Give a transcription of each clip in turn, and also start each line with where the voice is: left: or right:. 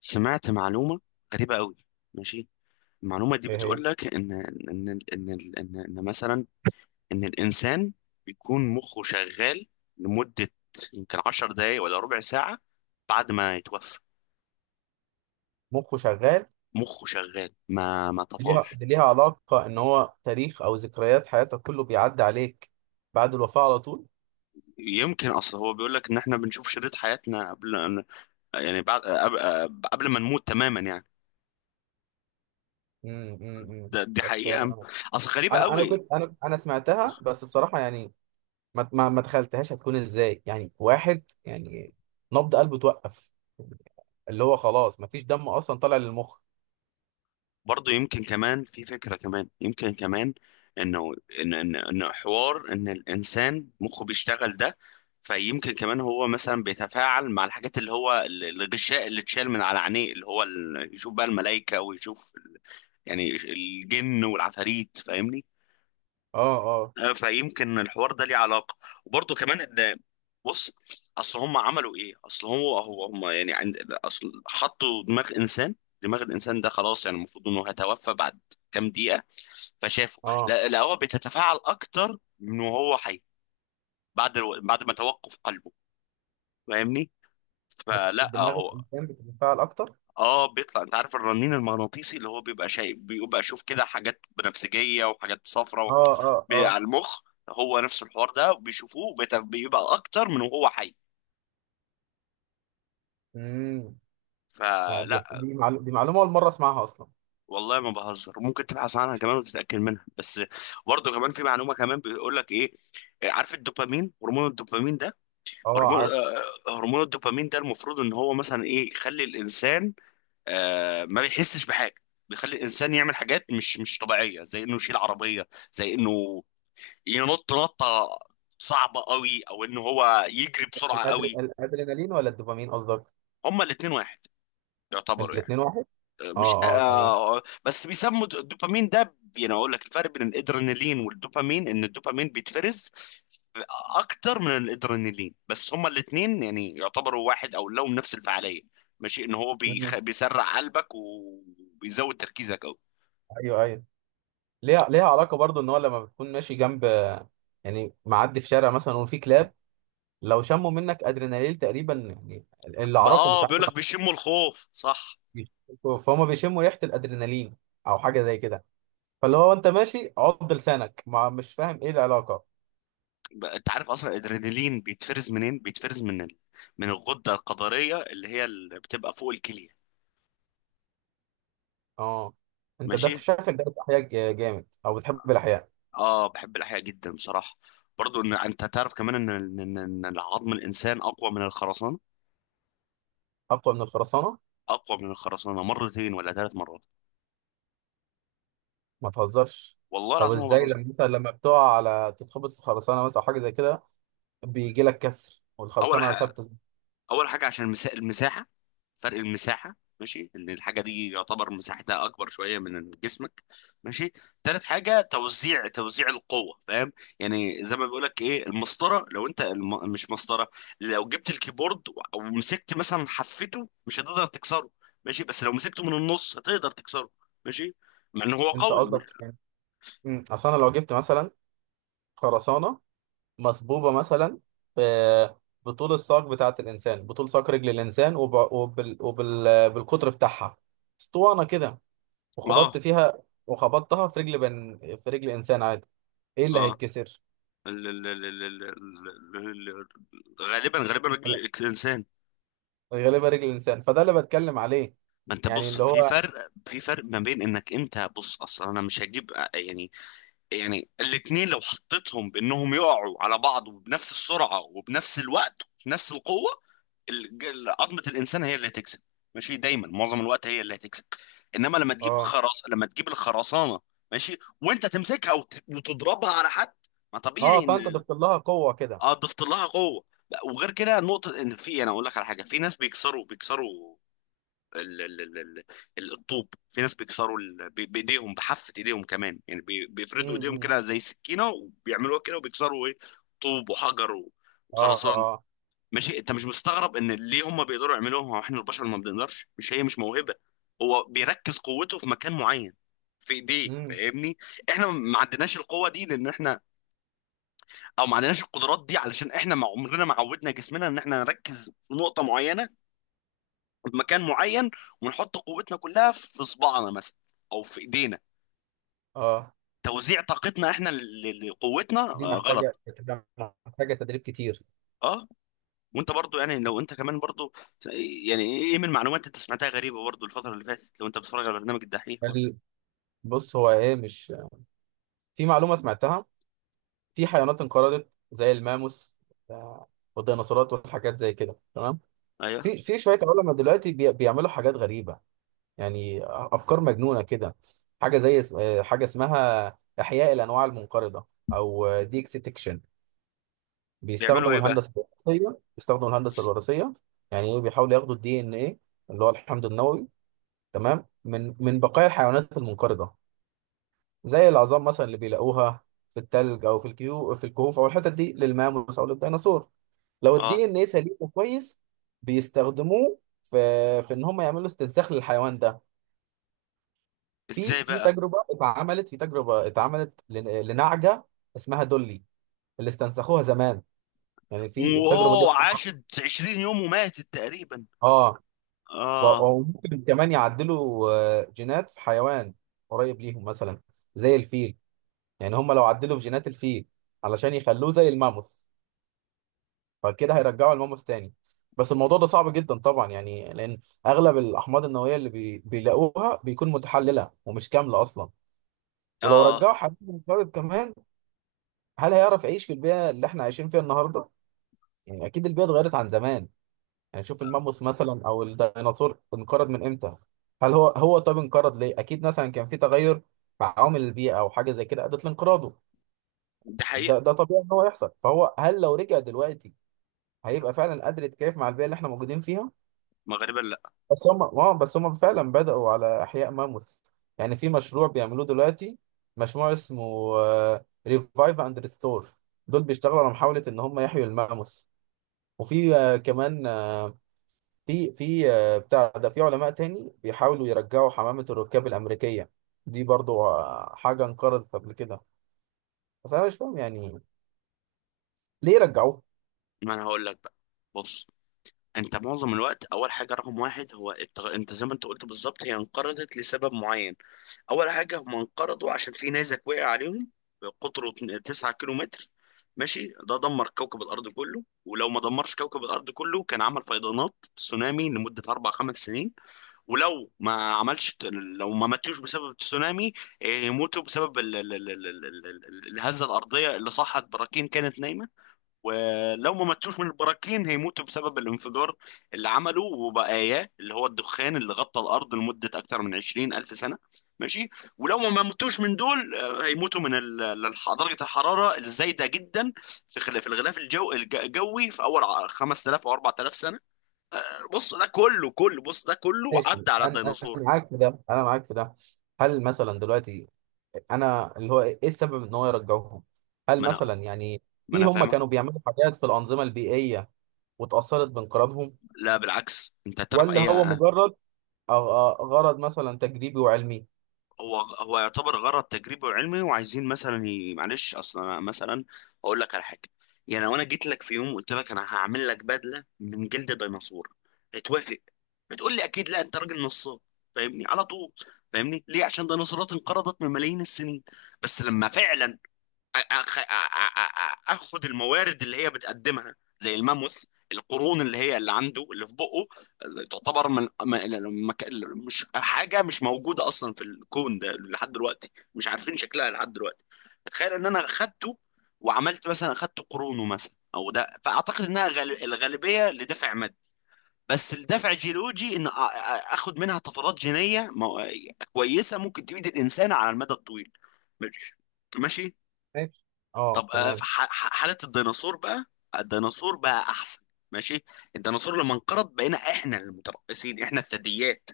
left: سمعت معلومة غريبة قوي. ماشي. المعلومة دي
right: هي هي
left: بتقول لك إن مثلا إن الإنسان بيكون مخه شغال لمدة يمكن 10 دقايق ولا ربع ساعة بعد ما يتوفى.
right: مخه شغال.
left: مخه شغال ما
right: دي
left: طفاش.
right: ليها دي ليها علاقة ان هو تاريخ او ذكريات حياتك كله بيعدي عليك بعد الوفاة على طول.
left: يمكن أصل هو بيقول لك إن إحنا بنشوف شريط حياتنا يعني بعد قبل قبل ما نموت تماما يعني.
right: إمم.
left: دي
right: بس
left: حقيقة.
right: آه،
left: أصل غريبة
right: انا انا
left: قوي.
right: كنت انا انا سمعتها، بس بصراحة يعني ما تخيلتهاش هتكون ازاي، يعني واحد يعني نبض قلبه توقف، اللي هو خلاص ما فيش دم اصلا طالع للمخ.
left: برضه يمكن كمان في فكرة كمان يمكن كمان انه ان ان إن حوار ان الانسان مخه بيشتغل ده. فيمكن كمان هو مثلا بيتفاعل مع الحاجات، اللي هو الغشاء اللي اتشال من على عينيه، اللي هو يشوف بقى الملائكة ويشوف يعني الجن والعفاريت، فاهمني.
right: اه، اه،
left: فيمكن الحوار ده ليه علاقه. وبرضه كمان ان، بص، اصل هم عملوا ايه، اصل هو هو هم يعني عند اصل حطوا دماغ انسان. دماغ الانسان ده خلاص يعني المفروض انه هيتوفى بعد كام دقيقه. فشافه
right: اه.
left: لا لا، هو بتتفاعل اكتر من وهو حي. بعد ما توقف قلبه، فاهمني؟ فلا
right: دماغ
left: هو.
right: الانسان بتتفاعل اكتر.
left: اه بيطلع، انت عارف الرنين المغناطيسي اللي هو بيبقى شايف، بيبقى اشوف كده حاجات بنفسجيه وحاجات صفراء
right: اه،
left: و...
right: اه، اه.
left: على المخ. هو نفس الحوار ده بيشوفوه بيبقى اكتر من وهو حي.
right: امم. لا،
left: فلا.
right: دي معلومة اول مرة اسمعها اصلا.
left: والله ما بهزر، ممكن تبحث عنها كمان وتتاكد منها. بس برضه كمان في معلومه كمان، بيقول لك ايه، عارف الدوبامين، هرمون الدوبامين ده،
right: اه،
left: هرمون آه،
right: عارف.
left: آه، هرمون الدوبامين ده المفروض ان هو مثلا ايه، يخلي الانسان ما بيحسش بحاجه. بيخلي الانسان يعمل حاجات مش طبيعيه، زي انه يشيل عربيه، زي انه ينط نطه صعبه قوي، او انه هو يجري بسرعه قوي.
right: الادرينالين ولا الدوبامين قصدك؟
left: هما الاثنين واحد يعتبروا يعني.
right: الاتنين واحد؟
left: آه، مش
right: اه، اه، تمام.
left: آه بس بيسموا د- الدوبامين ده، يعني اقول لك الفرق بين الادرينالين والدوبامين ان الدوبامين بيتفرز اكتر من الادرينالين، بس هما الاثنين يعني يعتبروا واحد او لهم نفس الفعاليه. ماشي. ان هو
right: مهم.
left: بيسرع قلبك وبيزود تركيزك قوي.
right: ايوه، ايوه، ليها علاقه برضو ان هو لما بتكون ماشي جنب، يعني معدي في شارع مثلا وفي كلاب، لو شموا منك ادرينالين تقريبا، يعني اللي اعرفه مش
left: اه
right: عارف.
left: بيقول لك بيشموا الخوف، صح.
right: فهم بيشموا ريحه الادرينالين او حاجه زي كده. فاللي هو انت ماشي عض لسانك، ما مش فاهم ايه العلاقه.
left: بقى انت عارف اصلا الادرينالين بيتفرز منين؟ بيتفرز من من الغده الكظريه، اللي هي اللي بتبقى فوق الكليه.
right: اه. انت
left: ماشي.
right: ده شكلك ده احياء جامد او بتحب الاحياء.
left: اه بحب الاحياء جدا بصراحه. برضو ان انت تعرف كمان ان إن العظم الانسان اقوى من الخرسانه.
right: اقوى من الخرسانه؟
left: اقوى من الخرسانه مرتين ولا 3 مرات.
right: ما تهزرش.
left: والله
right: طب
left: العظيم ما
right: ازاي
left: بهزر.
right: لما مثلا، لما بتقع على تتخبط في خرسانه مثلا او حاجه زي كده، بيجي لك كسر
left: اول
right: والخرسانه
left: ح...
right: ثابته.
left: اول حاجه عشان المساحه، فرق المساحه. ماشي، ان الحاجه دي يعتبر مساحتها اكبر شويه من جسمك. ماشي. تالت حاجه توزيع القوه، فاهم؟ يعني زي ما بيقول لك ايه، المسطره، لو انت مش مسطره، لو جبت الكيبورد ومسكت مثلا حفته مش هتقدر تكسره، ماشي، بس لو مسكته من النص هتقدر تكسره. ماشي. مع ان هو
right: انت
left: قوي، مش...
right: قصدك يعني... اصل انا لو جبت مثلا خرسانه مصبوبه مثلا، ب- بطول ساق رجل الانسان بالقطر بتاعها، اسطوانه كده، وخبطت
left: اه
right: فيها وخبطتها في رجل انسان عادي، ايه اللي
left: اه
right: هيتكسر؟
left: ال- ال- ال- ال- ال- ال- ال- غالبا غالبا رجل
right: لا،
left: الانسان.
right: غالبا رجل الانسان، فده اللي بتكلم عليه،
left: ما انت
right: يعني
left: بص،
right: اللي
left: في
right: هو...
left: فرق، في فرق ما بين، انك انت بص اصلا انا مش هجيب يعني، يعني الاتنين لو حطيتهم بانهم يقعوا على بعض وبنفس السرعة وبنفس الوقت وفي نفس القوة، الج- عظمة الانسان هي اللي هتكسب. ماشي، دايما معظم الوقت هي اللي هتكسب. انما لما تجيب
right: اه،
left: خرص، لما تجيب الخرسانة، ماشي، وانت تمسكها وتضربها على حد، ما
right: اه،
left: طبيعي ان...
right: فانت ضفت لها قوه كده.
left: اه ضفت لها قوة. لا، وغير كده نقطة، ان في، انا اقول لك على حاجة، في ناس بيكسروا ال- ال- ال- ال- الطوب، في ناس بيكسروا بايديهم، بحافة ايديهم كمان، يعني بيفردوا ايديهم
right: امم.
left: كده زي سكينة وبيعملوها كده، وبيكسروا ايه، طوب وحجر
right: اه،
left: وخرسان.
right: اه.
left: ماشي. انت مش مستغرب ان ليه هم بيقدروا يعملوها واحنا البشر ما بنقدرش؟ مش هي مش موهبة، هو بيركز قوته في مكان معين، في ايديه،
right: امم.
left: فاهمني؟ احنا ما عندناش القوة دي لان احنا، او ما عندناش القدرات دي علشان احنا ما عمرنا ما عودنا جسمنا ان احنا نركز في نقطة معينة بمكان معين، ونحط قوتنا كلها في صباعنا مثلا او في ايدينا.
right: اه.
left: توزيع طاقتنا احنا لقوتنا
right: دي محتاجه
left: غلط.
right: بتبقى محتاجه تدريب كتير.
left: اه. وانت برضو يعني لو انت كمان برضو، يعني ايه من معلومات انت سمعتها غريبه برضو الفتره اللي فاتت؟ لو انت بتتفرج على برنامج الدحيح برضو.
right: ال- بص هو ايه، مش... في معلومه سمعتها. في حيوانات انقرضت زي الماموس آه، والديناصورات والحاجات زي كده، تمام.
left: ايوه.
right: في شويه علماء دلوقتي بيعملوا حاجات غريبه، يعني افكار مجنونه كده. حاجه زي اس- آه، حاجه اسمها احياء الانواع المنقرضه، او ديكستكشن.
left: بيعملوا
right: بيستخدموا
left: ايه بقى؟
right: الهندسه بيستخدموا الهندسه الوراثيه. يعني ايه، بيحاولوا ياخدوا الـDNA اللي هو الحمض النووي، تمام، من بقايا الحيوانات المنقرضه زي العظام مثلا اللي بيلاقوها في التلج او في الكهوف او الحتت دي، للماموس او للديناصور. لو
left: اه.
right: الـDNA سليم وكويس، بيستخدموه في ان هم يعملوا استنساخ للحيوان ده.
left: ازاي بقى؟
right: في تجربه اتعملت لنعجه اسمها دولي اللي استنسخوها زمان، يعني في التجربه دي
left: واوه،
right: أصلاً...
left: عاشت 20 يوم وماتت تقريبا.
right: اه.
left: اه.
right: أو ممكن كمان يعدلوا جينات في حيوان قريب ليهم مثلا زي الفيل. يعني هم لو عدلوا في جينات الفيل علشان يخلوه زي الماموث، فكده هيرجعوا الماموث تاني. بس الموضوع ده صعب جدا طبعا، يعني لأن أغلب الأحماض النووية اللي بيلاقوها بيكون متحللة ومش كاملة أصلا. ولو
left: اه.
right: رجعوا حبيب منقرض كمان، هل هيعرف يعيش في البيئة اللي احنا عايشين فيها النهاردة؟ يعني أكيد البيئة اتغيرت عن زمان. يعني شوف الماموث مثلا او الديناصور انقرض من امتى. هل هو طب انقرض ليه؟ اكيد مثلا كان في تغير مع عوامل البيئه او حاجه زي كده ادت لانقراضه.
left: ده حقيقه.
right: ده طبيعي ان هو يحصل، فهو هل لو رجع دلوقتي هيبقى فعلا قادر يتكيف مع البيئه اللي احنا موجودين فيها؟
left: ما غالبا لا.
right: بس هم فعلا بدأوا على احياء ماموث، يعني في مشروع بيعملوه دلوقتي، مشروع اسمه ريفايف اند ريستور. دول بيشتغلوا على محاوله ان هم يحيوا الماموث. وفي كمان آه، في في آه، بتاع ده في علماء تاني بيحاولوا يرجعوا حمامة الركاب الأمريكية، دي برضو حاجة انقرضت قبل كده. بس أنا مش فاهم يعني ليه رجعوه؟
left: ما انا هقول لك بقى، بص. انت معظم الوقت، اول حاجه رقم واحد، هو انت زي ما انت قلت بالظبط، هي انقرضت لسبب معين. اول حاجه هم انقرضوا عشان في نيزك وقع عليهم، قطره 9 كيلو متر. ماشي. ده دمر كوكب الارض كله، ولو ما دمرش كوكب الارض كله كان عمل فيضانات تسونامي لمده اربع خمس سنين. ولو ما عملش، لو ما ماتوش بسبب التسونامي اه، يموتوا بسبب الهزه الارضيه اللي صحت براكين كانت نايمه. ولو ما ماتوش من البراكين هيموتوا بسبب الانفجار اللي عمله وبقاياه، اللي هو الدخان اللي غطى الأرض لمدة أكثر من 20 ألف سنة. ماشي. ولو ما ماتوش من دول هيموتوا من درجة الحرارة الزايدة جدا في في الغلاف الجو الجوي في أول 5000 أو 4000 سنة. آه، بص ده كله، كله بص ده كله
right: ماشي.
left: عدى على الديناصور.
right: أنا معاك في ده. هل مثلا دلوقتي، أنا اللي هو إيه السبب إن هو يرجعوهم؟ هل
left: ما أنا
right: مثلا يعني
left: ما
right: في،
left: أنا
right: هم
left: فاهمك.
right: كانوا بيعملوا حاجات في الأنظمة البيئية واتأثرت بانقراضهم،
left: لا بالعكس، أنت تعرف
right: ولا
left: أي.
right: هو مجرد غرض مثلا تجريبي وعلمي؟
left: هو هو يعتبر غرض تجريبي وعلمي، وعايزين مثلا معلش، اصلا أنا مثلا اقول لك على حاجه. يعني لو انا جيت لك في يوم قلت لك انا هعمل لك بدله من جلد ديناصور، هتوافق؟ بتقول لي اكيد لا، انت راجل نصاب. فاهمني على طول؟ فاهمني ليه؟ عشان ديناصورات انقرضت من ملايين السنين. بس لما فعلا أخ... أ- أ- أ- اخد الموارد اللي هي بتقدمها، زي الماموث، القرون اللي هي اللي عنده اللي في بقه، اللي تعتبر من المك... مش حاجه، مش موجوده اصلا في الكون ده لحد دلوقتي، مش عارفين شكلها لحد دلوقتي. تخيل ان انا اخدته وعملت مثلا اخدت قرونه مثلا، او ده فاعتقد انها الغالبيه لدفع مادي. بس الدفع جيولوجي، ان اخد منها طفرات جينيه كويسه ممكن تفيد الانسان على المدى الطويل. ماشي. ماشي.
right: ماشي. اه،
left: طب في
right: تمام.
left: حالة الديناصور بقى، الديناصور بقى أحسن. ماشي. الديناصور لما انقرض بقينا احنا المتربصين، احنا الثدييات،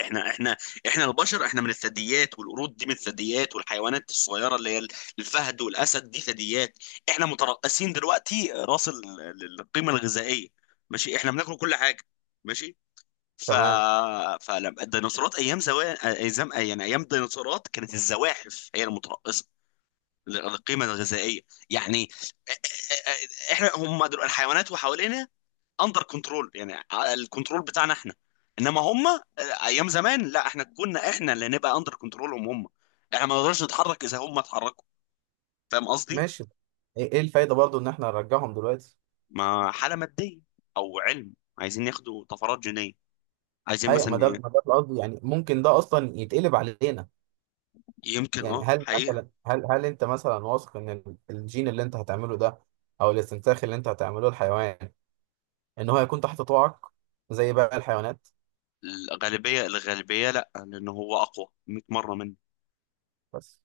left: احنا احنا البشر، احنا من الثدييات، والقرود دي من الثدييات، والحيوانات الصغيره اللي هي الفهد والاسد دي ثدييات. احنا مترقصين دلوقتي راس القيمه الغذائيه. ماشي، احنا بناكل كل حاجه. ماشي. ف
right: تمام.
left: فلما الديناصورات ايام زمان، ايام يعني ايام الديناصورات كانت الزواحف هي المترقصه القيمة الغذائية يعني. احنا هم دول الحيوانات وحوالينا، اندر كنترول يعني، الكنترول بتاعنا احنا. انما هم ايام زمان لا، احنا كنا احنا اللي نبقى اندر كنترولهم هم، احنا ما نقدرش نتحرك اذا هم اتحركوا. فاهم قصدي؟
right: ماشي. إيه الفايده برضو ان احنا نرجعهم دلوقتي؟
left: ما حالة مادية او علم، عايزين ياخدوا طفرات جينية، عايزين
right: ايوه،
left: مثلا
right: ما ده القصد، يعني ممكن ده اصلا يتقلب علينا.
left: يمكن
right: يعني
left: اه
right: هل
left: حقيقة.
right: مثلا هل هل انت مثلا واثق ان الجين اللي انت هتعمله ده او الاستنساخ اللي انت هتعمله الحيوان، ان هو هيكون تحت طوعك زي باقي الحيوانات؟
left: الغالبية لا، لان هو اقوى 100 مرة.
right: بس